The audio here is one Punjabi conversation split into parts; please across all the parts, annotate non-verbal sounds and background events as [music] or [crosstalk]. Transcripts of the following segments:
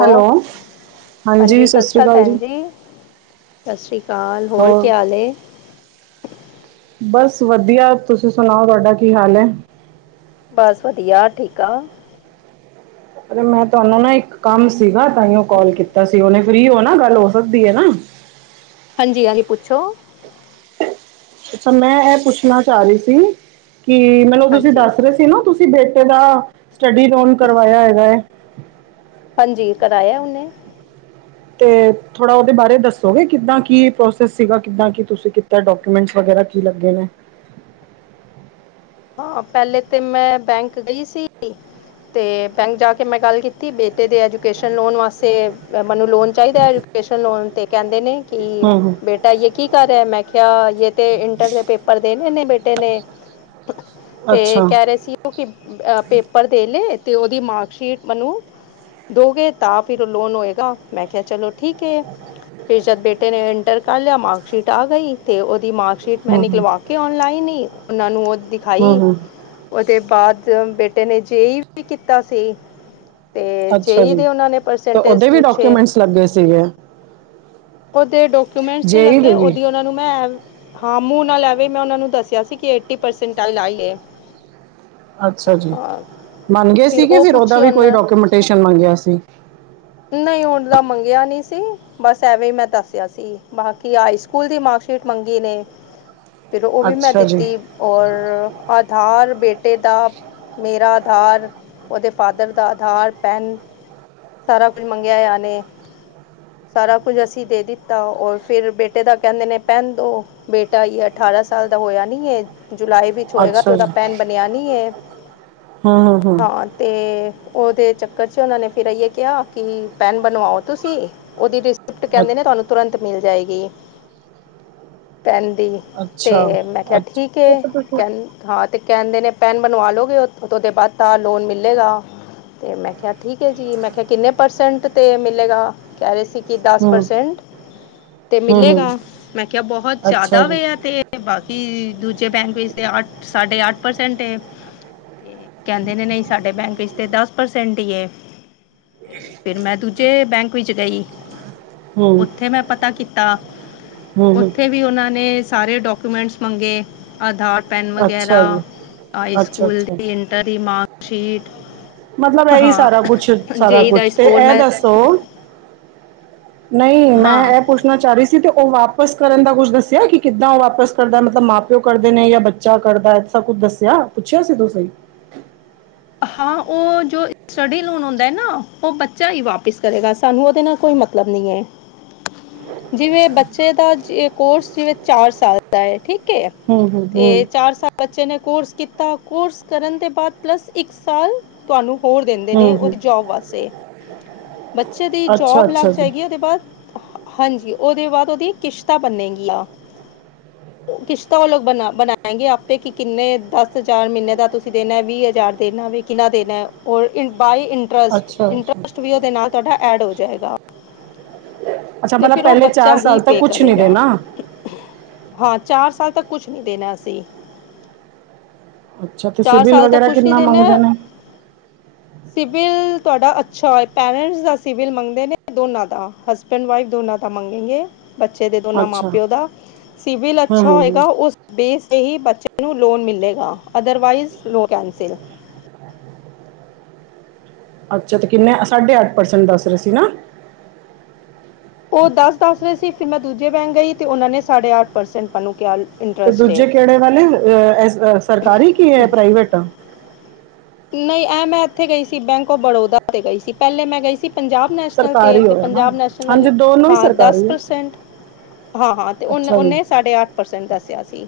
ਹੈਲੋ। ਹਾਂਜੀ ਸਤਿ ਸ਼੍ਰੀ ਅਕਾਲ ਭੈਣ ਜੀ ਸਤਿ ਸ਼੍ਰੀ ਅਕਾਲ ਹੋਰ ਕੀ ਹਾਲ। ਬਸ ਵਧੀਆ ਤੁਸੀਂ ਸੁਣਾਓ ਤੁਹਾਡਾ ਕੀ ਹਾਲ ਹੈ। ਬਸ ਵਧੀਆ ਠੀਕ ਆ। ਮੈਂ ਤੁਹਾਨੂੰ ਨਾ ਇੱਕ ਕੰਮ ਸੀਗਾ ਤਾਂ ਹੀ ਉਹ ਕਾਲ ਕੀਤਾ ਸੀ ਉਹਨੇ। ਫਰੀ ਹੋ ਨਾ ਗੱਲ ਹੋ ਸਕਦੀ ਹੈ ਨਾ? ਹਾਂਜੀ- ਹਾਂਜੀ ਪੁੱਛੋ। ਅੱਛਾ ਮੈਂ ਇਹ ਪੁੱਛਣਾ ਚਾਹ ਰਹੀ ਸੀ ਕਿ ਮੈਨੂੰ ਤੁਸੀਂ ਹਾਂਜੀ ਦੱਸ ਰਹੇ ਸੀ ਨਾ ਤੁਸੀਂ ਬੇਟੇ ਦਾ ਸਟੱਡੀ ਲੋਨ ਕਰਵਾਇਆ ਹੈਗਾ ਹੈ। ਹਾਂਜੀ ਕਰਾਇਆ ਉਹਨੇ। ਤੇ ਥੋੜ੍ਹਾ ਉਹਦੇ ਬਾਰੇ ਦੱਸੋਗੇ ਕਿੱਦਾਂ ਕੀ ਪ੍ਰੋਸੈਸ ਸੀਗਾ ਕਿੱਦਾਂ ਕੀ ਤੁਸੀਂ ਕੀਤਾ ਡਾਕ? ਡੋਕਮੈਂਟ ਵਗੈਰਾ ਕੀ ਲੱਗੇ ਨੇ। ਹਾਂ ਪਹਿਲੇ ਤੇ ਮੈਂ ਬੈਂਕ ਗਈ ਸੀ। ਅਤੇ ਬੈਂਕ ਜਾ ਕੇ ਮੈਂ ਗੱਲ ਕੀਤੀ ਬੇਟੇ ਦੇ ਐਜੂਕੇਸ਼ਨ ਲੋਨ ਵਾਸਤੇ ਮੈਨੂੰ ਲੋਨ ਚਾਹੀਦਾ ਐ। ਕੇਸ਼ਵ ਲੋਨ ਤੇ ਕਹਿੰਦੇ ਨੇ ਹੂੰ ਕਿ ਹੂੰ ਬੇਟਾ ਯੇ ਕੀ ਕਰਹਾ ਮੈਂ ਕਿਹਾ ਯੇ ਤੇ ਇੰਟਰ ਦੇ ਪੇਪਰ ਦੇਣੇ ਨੇ ਬੇਟੇ ਨੇ। ਤੇ ਅੱਛਾ ਕਹਿ ਰਹੇ ਸੀ ਉਹ ਕਿ ਪੇਪਰ ਦੇ ਲਏ ਤੇ ਉਹਦੀ ਮਾਰਕਸ਼ੀਟ ਮਨੂੰ ਦੋਗੇ ਤਾਂ ਫਿਰ ਲੋਨ ਹੋਏਗਾ ਮੈਂ ਕਿਹਾ ਚਲੋ ਠੀਕ ਹੈ ਤੇ ਜਦ ਬੇਟੇ ਨੇ ਇੰਟਰ ਕਰ ਲਿਆ ਮਾਰਕਸ਼ੀਟ ਆ ਗਈ ਤੇ ਉਹਦੀ ਮਾਰਕ ਸ਼ੀਟ ਮੈਂ ਹੂੰ ਹੂੰ ਨਿਕਲਵਾ ਕੇ ਆਨਲਾਈਨ ਹੀ ਉਹਨਾ ਨੂੰ ਉਹ ਹੂੰ ਦਿਖਾਈ ਹੂੰ ਉਹਦੇ ਬਾਅਦ ਬੇਟੇ ਨੇ ਜੇ ਵੀ ਕੀਤਾ ਸੀ ਤੇ ਅੱਛਾ ਜੇਈ ਜੀ ਦੇ ਉਹਨਾਂ ਨੇ ਤੇ ਪਰਸੈਂਟੇਜ ਉਹਦੇ ਵੀ ਪੁੱਛੇ ਡਾਕੂਮੈਂਟਸ ਲੱਗੇ ਸੀਗੇ ਓਦੇ ਡੋਕੂਮੈਂਟਸ ਤੇ ਜੇਈ ਲੱਗੇ ਦੇ ਵੀ ਦੀ ਉਹਨਾ ਨੂੰ ਮੈਂ ਹਾਂ ਮੂੰਹ ਨਾਲ ਐਵੇਂ ਮੈਂ ਉਹ ਨੂੰ ਦੱਸਿਆ ਸੀ ਕਿ ਏਟੀ ਪਰਸਟ [unintelligible] ਅੱਛਾ ਅੱਛਾ ਜੀ ਮੰਨ ਗਏ ਸੀਗੇ ਉਹ ਫਿਰ ਉਹਦਾ ਪੁੱਛੀ ਵੀ ਕੋਈ ਉਹਨਾਂ ਡਾਕੂਮੈਂਟੇਸ਼ਨ ਮੰਗਿਆ ਸੀ ਨਹੀਂ ਹਣ [unintelligible] ਦਾ ਮੰਗਿਆ ਨਹੀਂ ਸੀ। ਬਸ ਐਵੇਂ ਹੀ ਮੈਂ ਦੱਸਿਆ ਸੀ ਬਾਕੀ ਹਾਈ ਸਕੂਲ ਦੀ ਮਾਰਕਸ਼ੀਟ ਮੰਗੀ ਨੇ ਫਿਰ ਉਹ ਵੀ ਮੈਂ ਅੱਛਾ ਜੀ ਦਿੱਤੀ ਔਰ ਆਧਾਰ ਬੇਟੇ ਦਾ ਮੇਰਾ ਆਧਾਰ ਉਹਦੇ ਫਾਦਰ ਦਾ ਆਧਾਰ ਪੈੱਨ ਸਾਰਾ ਕੁੱਝ ਮੰਗਿਆ ਯਾ ਨੇ ਸਾਰਾ ਕੁੱਝ ਅਸੀਂ ਦੇ ਦਿੱਤਾ ਔਰ ਫੇਿਰ ਬੇਟੇ ਦਾ ਕਹਿੰਦੇ ਨੇ ਪੈਨ ਦੋ ਬੇਟਾ ਅਠਾਰਾਂ [unintelligible] ਸਾਲ ਦਾ ਹੋਇਆ ਨੀ ਇਹ ਜੁਲਾਈ ਵਿੱਚ ਹੋਏਗਾ ਤੇ ਅੱਛਾ ਜੀ ਉਹਦਾ ਪੈਨ ਬਣਿਆ ਨਹੀਂ ਹੈ ਹੂੰ ਹੂੰ ਹੂੰ ਹਾਂ ਤੇ ਉਹਦੇ ਚੱਕਰ 'ਚ ਉਹਨਾਂ ਨੇ ਫਿਰ ਅਈਏ ਕਿਹਾ ਕਿ ਪੈੱਨ ਬਣਵਾਓ ਤੁਸੀਂ ਉਹਦੀ ਰਿਸਿਪਟ ਕਹਿੰਦੇ ਨੇ ਅੱਛ- ਤੁਹਾਨੂੰ ਤੁਰੰਤ ਮਿਲ ਜਾਏਗੀ ਪੈਨ ਦੀ ਤੇ ਅੱਛਾ ਮੈਂ ਕਿਹਾ ਅੱਛਾ ਠੀਕ ਏ [unintelligible] ਕਹਿੰ ਹਾਂ ਤੇ ਕਹਿੰਦੇ ਨੇ ਪੈਨ ਬਣਵਾ ਲੋਗੇ ਓ ਉਹਦੇ ਬਾਅਦ ਤਾਂ ਲੋਨ ਮਿਲੇਗਾ ਮੈਂ ਕਿਹਾ ਠੀਕ ਹੈ ਜੀ ਮੈਂ ਕਿਹਾ ਕਿੰਨੇ ਪਰਸੈਂਟ 'ਤੇ ਮਿਲੇਗਾ ਕਹਿ ਰਹੇ ਸੀ ਕਿ ਦਸ ਹੂੰ ਪ੍ਰਸੈਂਟ ਤੇ ਹੂੰ ਹੂੰ ਮਿਲੇਗਾ ਮੈਂ ਕਿਹਾ ਬਹੁਤ ਅੱਛਾ ਜ਼ਿਆਦਾ ਜੀ ਵੇ ਆ ਤੇ ਬਾਕੀ ਦੂਜੇ ਬੈਂਕ ਵਿੱਚ ਤੇ ਅੱਠ ਸਾਡੇ ਅੱਠ ਪਰਸੈਂਟ ਏ ਤੇ ਕਹਿੰਦੇ ਨੇ ਨਹੀਂ ਸਾਡੇ ਬੈਂਕ ਵਿਚ ਤੇ ਦਸ ਪਰਸੈਂਟ ਈ ਏ ਤੇ ਫਿਰ ਮੈਂ ਦੂਜੇ ਬੈਂਕ ਵਿੱਚ ਗਈ ਹੂੰ ਉੱਥੇ ਮੈਂ ਪਤਾ ਕੀਤਾ ਹੂੰ ਹੂੰ ਉੱਥੇ ਵੀ ਉਹਨਾਂ ਨੇ ਸਾਰੇ ਡਾਕੂਮੈਂਟਸ ਮੰਗੇ ਆਧਾਰ ਪੈੱਨ ਅੱਛਾ ਵਗੈਰਾ ਜੀ ਹਾਈ ਅੱਛਾ ਸਕੂਲ ਅੱਛਾ ਦੀ ਇੰਟਰ ਦੀ ਮਾਰਕਸ਼ੀਟ ਮਲਬ ਐਹ ਹੀ ਸਾਰਾ ਕੁਛ ਹਾਂ ਸਾਰਾ ਜੇਈ ਦਾ ਕੁਛ ਤੇ ਸਕੋਰ ਐਹ ਮੈਂ ਦੱਸ ਤੋ ਨਹੀਂ ਹਾਂ ਮੈਂ ਐਪ ਪੁੱਛਣਾ ਚਾਹ ਰਹੀ ਸੀ ਤੇ ਉਹ ਵਾਪਸ ਕਰਨ ਦਾ ਕੁੱਛ ਦੱਸਿਆ ਕਿ ਕਿੱਦਾਂ ਉਹ ਵਾਪਸ ਕਰਦਾ ਮਤਲਲਬ ਮਾਂ ਪਿਓ ਕਰਦੇ ਨੇ ਜਾਂ ਬੱ ਚਾ ਕਰਦਾ ਐ ਐਸਾ ਕੁਝ ਦੱਸਿਆ ਪੁੱਛਿਆ ਸੀ ਤੁਸੀਂ ਹਾਂ, ਓਹ ਜੋ ਸਟੱਡੀ ਲੋਨ ਹੁੰਦੈ ਨਾ ਓਹ ਬੱਚਾ ਹੀ ਵਾਪਿਸ ਕਰੇਗਾ ਸਾਨੂੰ ਓਦੇ ਨਾਲ ਕੋਈ ਮਤ ਮਤਲਬ ਨੀ ਏ ਜਿਵੇਂ ਬੱਚੇ ਦਾ ਜੇ ਕੋਰਸ ਜਿਵੇਂ ਚਾਰ ਸਾਲ ਦਾ ਏ ਠੀਕ ਕੇਐ ਹੂੰ ਹੂੰ ਹੂੰ ਤੇ ਚਾਰ ਸਾਲ ਬੱਚੇ ਨੇ ਕੋਰਸ ਕੀਤਾ, ਕੋਰਸ ਕਰਨ ਦੇ ਬਾਦ ਪਲੱਸ ਇੱਕ ਸਾਲ ਤੁਹਾਨੂੰ ਹੋਰ ਦਿੰਦੇ ਨੇ ਹੂੰ ਔਦੀ ਹੂੰ ਜੋਬ ਵਾਸਤੇ ਬੱਚੇ ਦੀ ਅੱਛਾ ਜੋਬ ਲੱਗ ਅੱਛਾ ਜੀ ਜਾਏਗੀ ਔਦੇ ਬਾਦ ਹਾਂਜੀ, ਔਦੇ ਬਾਦ ਔਦੀ ਕਿਸ਼ਤਾਂ ਬੰਨੇਗੀ ਆ [unintelligible] ਕਿਸ਼ਤਾਂ ਓਹ ਲੋਗ ਬਣਾ ਬਣਾਏਗੇ ਆਪੇ ਕਿ ਕਿੰਨੇ ਦਸ ਹਜ਼ਾਰ ਮੀਨੇ ਦਾ ਤੁਸੀਂ ਦੇਣਾ ਵੀਹ ਹਜ਼ਾਰ ਦੇਣੈ ਵੀ ਕਿੰਨਾ ਦੇਣਾ ਔਰ ਇਨ ਬਾਏ ਇੰਟਰਸਟ ਅੱਛਾ ਅੱਛਾ ਇੰਟਰਸਟ ਵੀ ਔਦੇ ਨਾਲ ਤੁਹਾਡਾ ਐਡ ਹੋ ਜਾਏਗਾ ਅੱਛਾ ਤੇ ਮਤਲਬ ਫਿਰ ਓਹ ਪਹਿਲੇ ਬੱਚਾ ਹੀ ਸਾਲ ਤੱਕ ਪੇ ਕੁਛ ਨਹੀਂ ਕਰੇਗਾ। ਦੇਣਾ ਹਾਂ, ਚਾਰ ਸਾਲ ਤੱਕ ਕੁਛ ਨੀ ਦੇਣਾ ਅਸੀਂ। ਅੱਛਾ ਤੇ ਚਾਰ ਸਿਬਿਲ ਸਾਲ ਤੱਕ ਵਗੈਰਾ ਕੁਛ ਨੀ ਕਿੰਨਾ ਦਿਨਾ ਮੰਗਦੇ ਨੇ ਸਿਬਿਲ ਤੁਹਾਡਾ ਅੱਛਾ ਹੋਏ ਪੈਰੈਂਟਸ ਦਾ ਸਿਵਿਲ ਮੰਗਦੇ ਨੇ, ਦੋਨਾਂ ਦਾ ਹਸ ਹਸਬੈਂਡ ਵਾਈਫ ਦੋਨਾਂ ਦਾ ਮੰਗੇਗੇ। ਬੱਚੇ ਦੇ ਦੋਨਾਂ ਅੱਛਾ ਮਾਂ-ਪਿਓ ਦਾ, ਸਿਵਿਲ ਹੂੰ ਅੱਛਾ ਹੂੰ ਹੂੰ ਹੋਏਗਾ ਓਸ ਬੇਸ ਤੇ ਹੀ ਬੱਚੇ ਨੂੰ ਲੋਨ ਮਿਲੇਗਾ, ਅਦਰਵਾਈਜ਼ ਲੋਨ ਕੈਂਸਿਲ। ਅੱਛਾ, ਤੇ ਕਿੰਨੇ ਸਾਢੇ ਅੱਠ ਪਰਸੈਂਟ ਦੱਸ ਰਹੇ ਸੀ ਨਾ। ਓਹ ਦਸ ਦੱਸ ਰਹੇ ਸੀ ਫਿਰ ਮੈਂ ਦੂਜੇ ਬੈਂਕ ਗਈ ਤੇ ਉਨਾਂ ਨੇ ਸਾਢੇ ਅੱਠ ਪਰਸੈਂਟ ਮੈਨੂੰ ਕਿਹਾ। ਤੇ ਇੰਟਰਸਟ ਹੈ ਦੂਜੇ ਕਿਹੜੇ ਵਾਲੇ ਅ ਐਸ ਸਰਕਾਰੀ ਕੀ ਐ ਪ੍ਰਾਈਵੇਟ? ਨਹੀਂ ਐ ਮੈਂ ਐਥੇ ਗਈ ਸੀ ਬੈਂਕ ਔਫ ਬੜੌਦਾ ਤੇ ਗਈ ਸੀ। ਪਹਿਲੇ ਮੈਂ ਗਈ ਸੀ ਪੰਜਾਬ ਨੈਸ਼ਨਲ ਤੇ ਸਰਕਾਰੀ ਹੋਇਆ ਨਾ ਪੰਜਾਬ ਨੈਸ਼ਨਲ ਵਾਲੇ ਹਾਂਜੀ ਦੋਨੋਂ ਹੀ ਹਾਂ ਦਸ ਸਰਕਾਰੀ ਹੈ ਪ੍ਰਸੈਂਟ। ਹਾਂ ਹਾਂ, ਤੇ ਉਨ ਅੱਛਾ ਜੀ ਉਨੇ ਸਾਡੇ ਅੱਠ ਪਰਸੈਂਟ ਦੱਸਿਆ ਸੀ।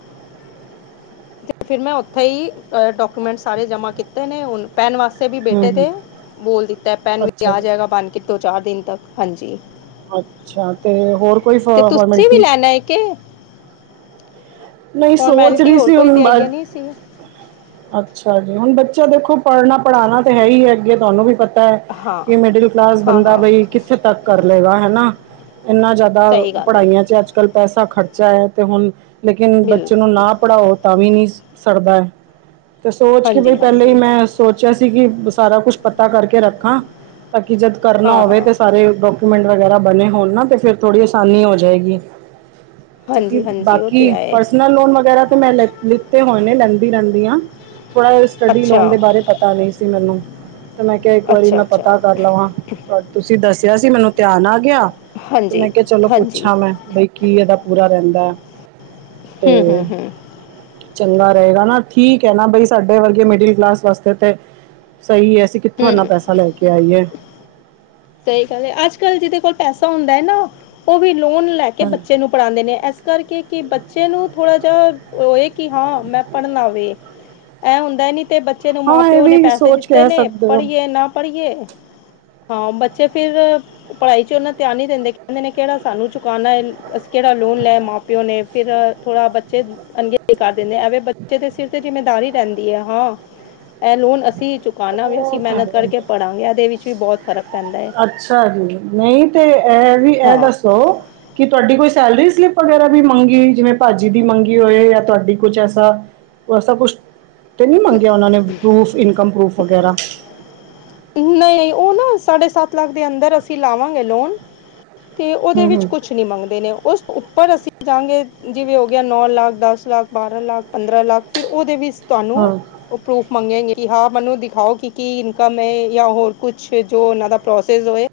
ਤੇ ਫਿਰ ਮੈਂ ਔਥੇ ਹੀ ਅ ਡਾਕੂਮੈਂਟ ਸਾਰੇ ਜਮ੍ਹਾਂ ਕੀਤੇ ਨੇ ਹੁਣ। ਪੈਨ ਵਾਸਤੇ ਵੀ ਬੇਟੇ ਹੂੰ ਦੇ ਬੋਲ ਦਿੱਤਾ ਪੈਨ ਵੀ ਅੱਛਾ ਆ ਜੀ ਜਾਏਗਾ ਬਣ ਕੇ। ਦੋ-ਚਾਰ ਦਿਨ ਤੱਕ, ਹਾਂਜੀ। ਅੱਛਾ ਤੇ ਹੋਰ ਕੋਈ ਫ ਫੋਰਮੈਲਟੀ? ਨਹੀ ਕੇ ਨਹੀਂ ਸੋਚ ਫਾਰਮੈਲਿਟੀ ਰਹੀ ਹੋਰ ਸੀ ਕੋਈ ਹੁਣ ਤੇ ਬਾ ਆਈ ਨਹੀਂ ਸੀ ਅੱਛਾ ਜੀ, ਹੁਣ ਬੱਚਾ ਦੇਖੋ ਪੜ੍ਹਨਾ ਪੜ੍ਹਾਉਣਾ ਤੇ ਹੈ ਹੀ ਏ ਅੱਗੇ, ਤੁਹਾਨੂੰ ਵੀ ਪਤਾ- ਤਾਏ ਹਾਂ ਕਿ ਮਿਡਲ ਕਲਾਸ ਹਾਂ ਬੰਦਾ ਹਾਂ ਬਈ ਕਿੱਥੇ ਤੱਕ ਕਰ ਲਏਗਾ ਹੈਨਾ ਇੰਨਾ ਜਿ ਦਾ ਸਹੀ ਗੱਲ ਹੈ ਪੜ੍ਹਾਈਆਂ ਚ ਅੱਜ-ਕੱਲ ਪੈਸਾ ਖਰਚਾ ਹੈ, ਤੇ ਹੁਣ ਲੇਕਿਨ ਬਿਲ ਬੱਚੇ ਨੂੰ ਨਾ ਪੜ੍ਹਾਓ ਤਾਂ ਵੀ ਨੀ ਸਰਦਾ ਤੇ ਸੋਚ ਕੇ ਬਈ ਹਾਂਜੀ ਪਹਿਲੇ ਹੀ ਹਾਂਜੀ ਮੈਂ ਸੋਚਿਆ ਸੀ ਕਿ ਸਾਰਾ ਕੁਛ ਪਤਾ ਕਰਕੇ ਰੱਖਾਂ ਤਾਂ ਕਿ ਜਦ ਕਰਨਾ ਹਾਂ ਹੋਵੇ ਹਾਂ ਤਾਂ ਸਾਰੇ ਡੋਕ ਮੈੰਟ ਵਗੈਰਾ ਬਣੇ ਹੋਣ ਨਾ ਫੇਰ ਥੋੜ੍ਹੀ ਆਸਾਨੀ ਹੋ ਜਾਏਗੀ। ਹਾਂਜੀ ਹਾਂਜੀ, ਓਹ ਕਿ ਪਰਸਨਲ ਲੋਨ ਵਗੈਰਾ ਤੇ ਮੈਂ ਲ ਲਿੱਤੇ ਹੋਏ ਨੇ ਲੈਂਦੀ ਰਹਿੰਦੀ ਆਂ। ਥੋੜਾ ਜਾ ਸਟੱਡੀ ਅੱਛਾ ਲੋਨ ਦੇ ਬਾਰੇ ਪਤਾ ਨਹੀਂ ਸੀ ਮੈਨੂੰ, ਤੇ ਮੈਂ ਕਿਹਾ ਇੱਕ ਵਾਰੀ ਅੱਛਾ ਮੈਂ ਪਤਾ ਅੱਛਾ ਕਰ ਲਵਾਂ। ਤਦ ਤੁਸੀਂ ਦੱਸਿਆ ਸੀ ਮੈਨੂੰ ਧਿਆਨ ਆ ਗਿਆ, ਤੇ ਹਾਂਜੀ ਮੈਂ ਕਿਹਾ ਚਲੋ ਹਾਂਜੀ ਪੁੱਛਾਂ ਮੈਂ ਬਈ ਕੀ ਇਹਦਾ ਪੂਰਾ ਰਹਿੰਦਾ ਤੇ ਹੂੰ ਹੂੰ ਹੂੰ ਚੰਗਾ ਰਹੇਗਾ ਨਾ ਠੀਕ ਹੈ ਨਾ ਬਈ ਸਾਡੇ ਵਰਗੇ ਮਿਡਲ ਕਲਾਸ ਵਾਸਤੇ ਤੇ ਸਹੀ ਹੈ ਅਸੀਂ ਕਿੱਥੋਂ ਇੰਨਾ ਹੂੰ ਪੈਸਾ ਲੈ ਕੇ ਆਈਏ। ਸਹੀ ਗੱਲ ਹੈ, ਅੱਜ-ਕੱਲ ਜਿਦੇ ਕੋਲ ਪੈਸਾ ਹੁੰਦਾ ਨਾ ਓਹ ਵੀ ਲੋਨ ਲੈ ਕੇ ਹਾਂ ਬੱਚੇ ਨੂੰ ਪੜਾਉਦੇ ਨੇ ਐਸ ਕਰਕੇ ਕਿ ਬੱਚੇ ਨੂੰ ਥੋੜ੍ਹਾ ਜਾ ਹੋਏ ਕਿ ਹਾਂ ਮੈਂ ਪੜ੍ਹਨਾ ਵੇ। ਐਹ ਹੁੰਦਾ ਨੀ ਤੇ ਬੱ ਬੱਚੇ ਨੂੰ ਹਾਂ ਇਹ ਮਾਂ-ਪਿਓ ਨੇ ਵੀ ਪੈਸੇ ਸੋਚ ਦਿੱਤੇ ਕਹਿ ਨੇ ਸਕਦੇ ਹੋ ਪੜ੍ਹੀਏ ਨਾ ਪੜ੍ਹੀਏ, ਹਾਂ ਬੱਚ ਚ ਫਿਰ ਪੜ੍ਹਾਈ 'ਚ ਉਨਾਂ ਧਿਆਨ ਨੀ ਦੇੰਦੇ ਕਹਿੰਦੇ ਨੇ ਕਿਹੜਾ ਸਾਨੂੰ ਚੁਕਾਣਾ ਏ। ਅਸ ਕਿਹੜਾ ਲੋਨ ਲੈ ਮਾਂ-ਪਿਓ ਨੇ, ਫਿਰ ਥੋੜ੍ਹਾ ਬੱਚੇ ਚ ਅਣਦੇਖਾ ਕਰ ਦਿੰਦੇ ਐਵੇ ਬੱਚੇ ਦੇ ਸਿਰ ਤੇ ਜਿੰਮੇਦਾਰੀ ਪੈੰਦੀ ਏ, ਹਾਂ। ਐਹ ਲੋਨ ਅਸੀਂ ਚੁਕਾਣਾ ਦੇ, ਉਹ ਅਸੀਂ ਤਾਂ ਮਿਹਨਤ ਹੈ ਕਰਕੇ ਪੜਾਂਗੇ ਐਦੇ ਵਿੱਚ ਵੀ ਬਹੁਤ ਫ਼ਰਕ ਪੈਂਦਾ ਏ। ਅੱਛਾ ਜੀ, ਨਹੀਂ ਤੇ ਐਹ ਵੀ ਐ ਹਾਂ ਦੱਸੋ ਕਿ ਤੁਹਾਡੀ ਕੋਈ ਸੈਲਰੀ ਸਲਿੱਪ ਵਗੈਰਾ ਵੀ ਮੰਗੀ ਜਿਵੇਂ ਭਾਜੀ ਦੀ ਮੰਗੀ ਹੋਏ ਜਾਂ ਤੁਹਾਡੀ ਕੁਛ ਐਸਾ ਐਸਾ ਕੁਛ ਤੇ ਨਹੀਂ ਮੰਗਿਆ ਉਹਨਾਂ ਨੇ ਪਰੂਫ ਇਨਕਮ ਪਰੂਫ ਵਗੈਰਾ ਨਹੀਂ -ਨਹੀਂ ਉਹ ਨਾ ਸਾਢੇ ਸੱਤ ਲੱਖ ਦੇ ਅੰਦਰ ਅਸੀਂ ਲਾਵਾਂਗੇ ਲੋਨ ਤੇ ਉਹਦੇ ਹੂੰ ਵਿੱਚ ਹੂੰ ਕੁਛ ਨਹੀਂ ਮੰਗਦੇ ਨੇ ਉਸ ਉੱਪਰ ਅਸੀਂ ਜਾਵਾਂਗੇ ਜਿਵੇਂ ਹੋ ਗਿਆ ਨੌ ਲੱਖ, ਦਸ ਲੱਖ, ਬਾਰਾਂ ਲੱਖ, ਪੰਦਰਾਂ ਲੱਖ ਫਿਰ ਉਹਦੇ ਵਿੱਚ ਤੁਹਾਨੂੰ ਹਾਂ ਉਹ ਪਰੂਫ ਮੰਗਗੇ ਕਿ ਹਾਂ ਮੈਨੂੰ ਦਿਖਾਓ ਕਿ ਕੀ ਇਨਕਮ ਹੈ ਜਾਂ ਹੋਰ ਕੁਛ ਜੋ ਉਹਨਾਂ ਦਾ ਪ੍ਰੋਸੈਸ ਹੋਏ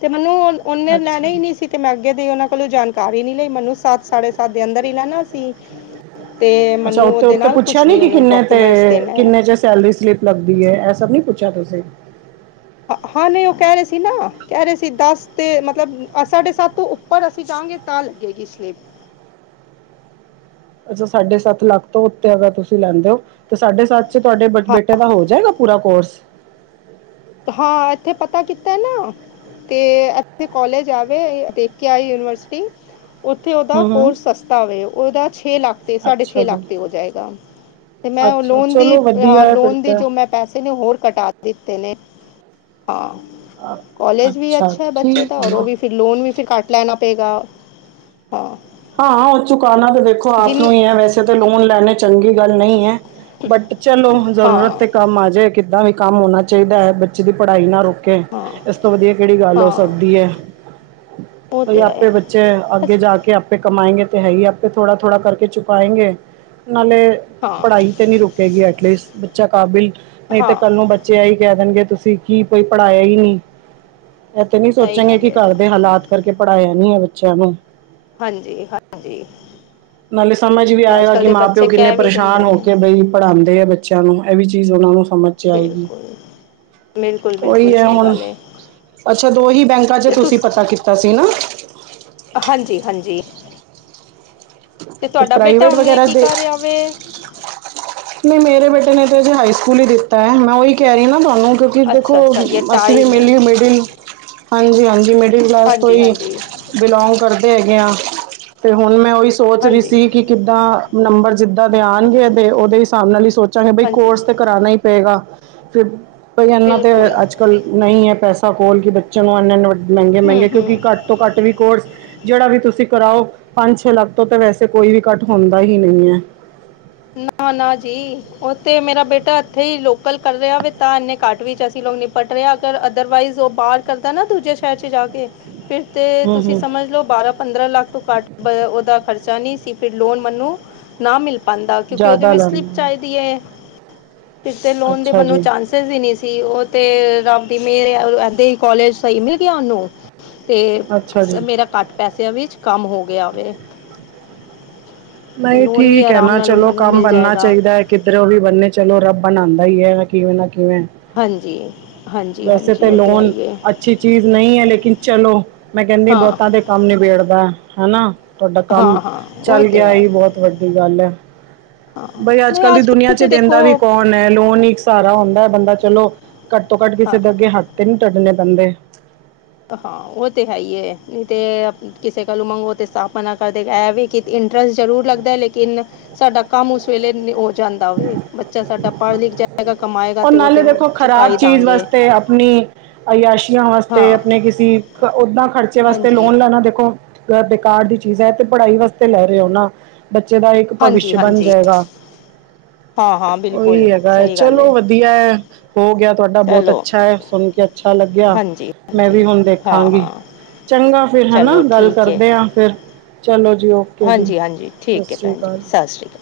ਤੇ ਮੈਨੂੰ ਉਹਨੇ ਅੱਛਾ ਲੈਣੇ ਹੀ ਨੀ ਸੀ ਤੇ ਮੈਂ ਅੱਗੇ ਦੀ ਉਹਨਾਂ ਕੋਲੋਂ ਜਾਣਕਾਰੀ ਨੀ ਲਈ ਮੈਨੂੰ ਸੱਤ ਸਾਡੇ ਸਾਤ ਦੇ ਅੰਦਰ ਹੀ ਲੈਣਾ ਸੀ ਤੇ ਅੱਛਾ ਮੈਨੂੰ ਉੱਤੇ ਉਹਦੇ ਉੱਤੇ ਨਾਲ ਪੁੱਛਿਆ ਕੁਛ ਨੀ ਨਹੀਂ ਕਿ ਉਹਨੂੰ ਕਿੰਨੇ ਤੇ ਡਾਕੂਮੈਂਟ ਕਿੰਨੇ ਚ ਸੈਲਰੀ ਸਲਿਪ ਲੱਗਦੀ ਹੈ, ਇਹ ਸਭ ਨੀ ਪੁੱਛਿਆ ਤੁਸੀਂ ਹਾਂ ਨਹੀਂ ਉਹ ਕਹਿ ਰਹੇ ਸੀ ਨਾ ਕਹਿ ਰਹੇ ਸੀ ਦਸ ਤੇ ਮਤਲਬ ਸਾਢੇ ਸੱਤ ਤੋਂ ਉੱਪਰ ਅਸੀਂ ਜਾਵਾਂਗੇ ਤਾਂ ਲੱਗੇਗੀ ਸਲਿੱਪ ਅੱਛਾ ਸਾਢੇ ਸੱਤ ਲੱਖ ਤੋਂ ਉੱਤੇ ਅਗਰ ਤੁਸੀਂ ਲੈਂਦੇ ਹੋ ਤੇ ਸਾਡੇ ਸੱਤ ਚ' ਤੁਹਾਡੇ ਹਾਂ ਬੇਟੇ ਦਾ ਹੋ ਜਾਏਗਾ ਪੂਰਾ ਕੋਰਸ। ਹਾਂ ਇੱਥੇ ਪਤਾ ਕੀਤਾ ਨਾ ਤੇ ਇਥੇ ਕਾਲਜ ਆਵੇ ਦੇਖ ਕੇ ਆ ਯੂਨੀਵਰਸਿਟੀ। ਉਓਥੇ ਓਦਾ ਹੂੰ ਹੂੰ ਕੋਰਸ ਸਸਤਾ ਹੋ ਓਦਾ ਛੇ ਲੱਖ ਤੇ ਸਾਡੇ ਅੱਛਾ ਛੇ ਜੀ ਲੱਖ ਤੇ ਹੋ ਜਾਵੇਗਾ। ਤੇ ਮੈਂ ਉਹ ਅੱਛਾ ਲੋਨ ਦੀ ਚਲੋ ਹਾਂ ਵਧੀਆ ਹੈ ਫਿਰ ਲੋਨ ਦੇ ਤਾਂ ਜੋ ਮੈਂ ਪੈਸੇ ਨੇ ਹੋਰ ਕਟਾ ਦਿੱਤੇ ਨੇ। ਹਾਂ, ਕੋਲੇਜ ਵੀ ਅੱਛਾ ਹੈ ਠੀਕ ਬੱਚੇ ਦਾ ਹੈ ਔਰ ਉਹ ਨਾ ਵੀ ਫਿਰ ਲੋਨ ਵੀ ਫਿਰ ਕੱਟ ਲੈਣਾ ਪਏਗਾ। ਹਾਂ ਹਾਂ। ਉਹ ਚੁਕਾਨਾ ਤੇ ਦੇਖੋ ਆਪ ਜਿੰਨ ਨੂੰ ਹੀ ਹੈ ਵੈਸੇ ਤਾਂ ਲੋਨ ਲੈਣੇ ਚੰਗੀ ਗੱਲ ਨਹੀਂ ਹੈ। ਬਟ ਚਲੋ ਜ਼ਰੂਰਤ ਹਾਂ ਤੇ ਕੰਮ ਆ ਜਾਏ ਕਿੱਦਾਂ ਵੀ ਕੰਮ ਹੋਣਾ ਚਾਹੀਦਾ ਹੈ ਬੱਚੇ ਦੀ ਪੜ੍ਹਾਈ ਨਾ ਰੁਕ ਹਾਂ ਇਸ ਤੋਂ ਵਧੀਆ ਕਿਹੜੀ ਗੱਲ ਹੋ ਹਾਂ ਸਕਦੀ ਹੈ। ਉਹ ਭ ਤੇ ਆਪੇ ਬੱਚੇ ਹੈ ਅੱਗੇ ਜਾ ਕੇ ਆਪੇ ਕਮਾਏਂਗੇ ਅਤੇ ਹੈ ਹੀ ਆਪੇ ਥੋੜ੍ਹਾ- ਥੋੜ੍ਹਾ ਕਰਕੇ ਚੁਕਾਏਂਗੇ। ਨਾਲੇ ਹਾਂ ਪੜ੍ਹਾਈ ਤੇ ਨੀ ਰੁਕੇਗੀ ਐਟਲੀਸਟ ਬੱਚਾ ਕਾਬਿਲ ਨਹੀਂ। ਤੇ ਹਾਂ ਕੱਲ ਨੂੰ ਬੱਚੇ ਹੀ ਕਹਿ ਦੇਣਗੇ ਤੁਸੀਂ ਕੀ ਕੋਈ ਪੜ੍ਹਾਇਆ ਹੀ ਨਹੀਂ। ਇਥ ਨੀ ਸਹੀ ਸੋਚਾਂਗੇ ਗੱਲ ਕਿ ਹੈ ਘਰ ਦੇ ਹਾਲਾਤ ਕਰਕੇ ਪੜ੍ਹਾਇਆ ਨੀ ਹੈ ਬੱਚਿਆਂ ਨੂੰ। ਹਾਂਜੀ- ਹਾਂਜੀ। ਨਾਲੇ ਸਮਝ ਵੀ ਅੱਜ ਆਏਗਾ ਕੱਲ੍ਹ ਕਿ ਦੇ ਮਾਂ -ਪਿਓ ਬੱਚੇ ਕਿੰਨੇ ਕਹਿ ਵੀ ਦਿੰਦੇ ਪਰੇਸ਼ਾਨ ਹੋ ਨੇ ਕੇ ਬਈ। ਪੜ੍ਹਾਉਂਦੇ ਆ ਬੱਚਿਆਂ ਨੂੰ ਇਹ ਵੀ ਚੀਜ਼ ਉਹਨਾਂ ਨੂੰ ਸਮਝ 'ਚ ਆਏਗੀ। ਬਿਲਕੁਲ -ਬਿਲਕੁਲ -ਬਿਲਕੁਲ ਉਹੀ ਸਹੀ ਹੁਣ ਗੱਲ ਹੈ। ਅੱਛਾ, ਦੋ ਹੀ ਬੈਂਕਾਂ ਚ' ਤੇ ਤੁਸੀਂ ਤੁਸ ਪਤਾ ਕੀਤਾ ਸੀ ਨਾ। ਹਾਂਜੀ- ਹਾਂਜੀ। ਤੇ ਤੁਹਾਡਾ ਬੇਟਾ ਪ੍ਰਾਈਵੇਟ ਹਨੀ ਆ ਵਗੈਰਾ ਕੀ ਦੇ ਕਰ ਰਿਹਾਵੇ। ਨਹੀਂ, ਮੇਰੇ ਬੇਟੇ ਨੇ ਤੇ ਅਜੇ ਹਾਈ ਸਕੂਲ ਹੀ ਦਿੱਤਾ ਹੈ ਮੈਂ ਉਹੀ ਕਹਿ ਰਹੀ ਨਾ। ਤੁਹਾਨੂੰ ਕਿ ਕਿ ਦੇਖੋ ਅੱਛਾ ਅੱਛਾ ਯੇ ਅਸੀਂ ਵੀ ਟਾਈਮ ਏ ਮਿਲੀਓ ਮਿਡਲ ਹਾਂਜੀ- ਹਾਂਜੀ ਮਿਡਲ ਕਲਾਸ ਤੋਂ ਹਾਂਜੀ ਹੀ ਹਾਂਜੀ ਬਿਲੋਂਗ ਕਰਦੇ ਹੈਗੇ ਹਾਂ। ਤੇ ਹੁਣ ਮੈਂ ਉਹੀ ਸੋਚ ਰਹੀ ਹਾਂਜੀ ਸੀ ਕਿ ਕਿੱਦਾਂ ਨੰਬਰ ਜਿੱਦਾਂ ਦੇ ਆਉਣਗੇ ਤੇ ਉਹਦੇ ਹਿਸਾਬ ਨਾਲ ਹੀ ਸੋਚਾਂਗੇ ਬਈ ਹਾਂਜੀ ਕੋਰਸ ਕਰਾਣਾ ਹੀ ਪਏਗਾ। ਫਿਰ ਬਈ ਇਹਨਾਂ ਤੇ ਬਿਲਕੁਲ ਅੱਜ ਕੱਲ ਨਹੀਂ ਹੈ ਪੈਸਾ ਖੋਲ੍ਹ ਕਿ ਬੱਚਿਆਂ ਨੂੰ ਇੰਨੇ -ਇੰਨ ਵ ਮਹਿੰਗੇ- ਹੂੰ ਮਹਿੰਗੇ ਹੂੰ ਕਿਉਂਕਿ ਘੱਟ ਤੋਂ ਘੱਟ ਵੀ ਕੋਰਸ ਜਿਹੜਾ ਵੀ ਤੁਸੀਂ ਕਰਾਓ। ਪੰਜ -ਛੇ ਲੱਖ ਤੋਂ ਤਾਂ ਵੈਸੇ ਕੋਈ ਵੀ ਘੱਟ ਹੁੰਦਾ ਹੀ ਨਹੀਂ ਹੈ। ਨਾ- ਨਾ ਜੀ। ਉਥੇ ਮੇਰਾ ਬੇਟਾ ਇੱਥੇ ਹੀ ਲੋਕਲ ਕਰ ਰਿਹਾ ਵ ਤਾਂ ਇੰਨੇ ਕਾਟ ਵਿੱਚ ਅਸੀਂ ਲੋਕ ਨਿਪਟ ਰਿਹਾ। ਅਦਰਵਾਈਜ਼ ਉਹ ਬਾਹਰ ਕਰਦਾ ਨਾ ਦੂਜੇ ਸ਼ਹਿਰ ਚ' ਜਾ ਕੇ ਫਿਰ ਤੇ ਹੂੰ ਤੁਸੀਂ ਹੂੰ ਸਮਝ ਲਓ ਬਾਰਾਂ ਪੰਦਰਾਂ ਲੱਖ ਤੋਂ ਘੱਟ ਉਹਦਾ ਖਰਚਾ ਨਹੀਂ ਸੀ ਫਿਰ ਲੋਨ ਮੈਨੂੰ ਨਾ ਮਿਲ ਕਿਉਂਕਿ ਜ਼ਿਆਦਾ ਉਹ ਸ ਲੈਂਦਾ ਚਾਹੀਦੀ ਲੋਨ ਦੇ ਅੱਛਾ ਮੈਨੂਰ ਜੀ ਚ ਦਿਨੀ ਸੀ ਉਹ ਤੇ ਰਬ ਦੀ ਮੇਹਰੇਹਿੰਦੇ ਸੀ ਕੋਾਲਜ ਸਹੀ ਮਿਲ ਗਿਆ ਉਹਨੂੰ। ਅਤੇ ਅੱਛਾ ਜੀ ਮੇਰਾ ਘੱਟ ਪੈਸਿਆਂ ਵਿੱਚ ਕੰਮ ਹੋ ਗਿਆ ਵਵੇ। ਨਹੀਂ ਲੋਨ ਵੀ ਠੀਕ ਹੈ ਆਰਾਮ ਨਾ ਨਾਲ ਹੁਣ ਚਲੋ ਮੈਨੂੰ ਕੰਮ ਮਿਲ ਬਣਨਾ ਜਾਏਗਾ ਚਾਹੀਦਾ। ਕਿੱਧਰੋਂ ਵੀ ਬੰਨੇ ਚਲੋ ਰੱਬ ਬਣਉਂਦਾ ਹੀ ਹੈ ਕਿਵੇਂ ਨਾ ਕਿਵੇਂ। ਹਾਂਜੀ- ਹਾਂਜੀ ਵੈਸੇ -ਹਾਂਜੀ ਉਹ ਤਾਂ ਲੋਨ ਆਈਏ। ਅੱਛੀ ਚੀਜ਼ ਨਹੀਂ ਹੈ ਲੇਕਿਨ ਚਲੋ ਮੈਂ ਕਹਿੰਦੀ ਹਾਂ ਬਹੁਤਾ ਦੇ ਕੰਮ ਨਿਬੇੜਦਾ ਹਨਾ। ਤੁਹਾਡਾ ਕੰਮ ਹਾਂ ਹਾਂ ਉਹ ਚੱਲ ਗਿਆ। ਤੇ ਹੈ ਇਹ ਬਹੁਤ ਵੱਡੀ ਗੱਲ ਹੈ ਬਈ ਅੱਜ ਨਹੀਂ ਕੱਲ ਦੀ ਦੁਨੀਆਂ ਕੱਲ੍ਹ ਚ' ਤਾਂ ਦੇਖੋ ਦਿੰਦਾ ਵੀ ਕੌਣ। ਲੋਨ ਹੀ ਇੱਕ ਸਾਰਾ ਹੁੰਦਾ ਬੰਦਾ ਚਲੋ, ਘੱਟ ਤੋਂ ਘੱਟ ਕਿਸੇ ਹਾਂ ਦੇ ਅੱਗੇ ਹੱਥ ਤੇ ਨੀ ਟੱਟਨੇ ਪੈਂਦੇ। ਹਾਂ, ਉਹ ਤੇ ਹੈ ਹੀ ਨਹੀਂ ਤੇ ਕਿਸੇ ਕੱਲੋਂ ਮੰਗੋ ਤੇ ਸਥ ਮਨਾ ਕਰਦੇ ਕਿ ਇੰਟਰਸਟ ਜ਼ਰੂਰ ਲੱਗਦਾ ਲੇਕਿਨ ਸਾਡਾ ਕੰਮ ਉਸ ਵੇਲੇ ਹੋ। ਜਾਂਦਾ ਹੋਵੇ। ਬੱਚਾ ਸਾਡਾ ਪੜ੍ਹ -ਲਿਖ ਜਾਏਗਾ, ਕਮਾਏਗਾ ਔਰ ਅਤੇ ਉਹ ਨਾਲੇ ਤਾਂ ਦੇਖੋ ਖਰਾਬ ਚੁਕਾਈ ਚੀਜ਼ ਦਾਂਗੇ। ਵਾਸਤੇ ਆਪਣੀ ਅਯਾਸ਼ੀਆਂ ਵਾਸਤੇ, ਹਾਂ ਆਪਣੇ ਕਿਸੇ ਓਦਾਂ ਖ਼ਰਚੇ ਵਾਸਤੇ ਹਾਂਜੀ ਲੋਨ ਲੈਣਾ ਦੇਖੋ। ਅ ਬੇਕਾਰ ਦੀ ਚੀਜ਼ ਹੈ ਤੇ ਪੜ੍ਹਾਈ ਵਾਸਤੇ ਲੈ ਰਹੇ ਹੋ ਨਾ। ਬੱਚੇ ਦਾ ਇੱਕ ਭਵਿਸ਼ ਹਾਂਜੀ ਬਣ ਹਾਂਜੀ ਜਾਏਗਾ। ਹਾਂ -ਹਾਂ। ਬਿਲਕੁਲ ਉਹੀ ਹੈਗਾ ਹੈ, ਸਹੀ ਗੱਲ ਚਲੋ ਵਧੀਆ ਹੈ, ਹੋ ਗਿਆ ਤੁਹਾਡਾ ਬਹੁਤ ਚਲੋ ਅੱਛਾ ਹੈ, ਸੁਣ ਕੇ ਅੱਛਾ ਲੱਗਿਆ, ਹਾਂਜੀ ਮੈਂ ਹਾਂਜੀ ਵੀ ਹੁਣ ਹਾਂ ਦੇਖਾਂਗੀ। ਹਾਂ ਚੰਗਾ ਫਿਰ ਹੈਨਾ, ਚਲੋ ਗੱਲ ਠੀਕ ਹੈ ਕਰਦੇ ਹਾਂ ਫਿਰ ਚਲੋ ਜੀ ਓਕੇ ਜੀ, ਹਾਂਜੀ ਹਾਂਜੀ ਸਤਿ ਠੀਕ ਹੈ ਸ਼੍ਰੀ ਭੈਣ ਜੀ ਅਕਾਲ ਸਤਿ ਸ਼੍ਰੀ ਅਕਾਲ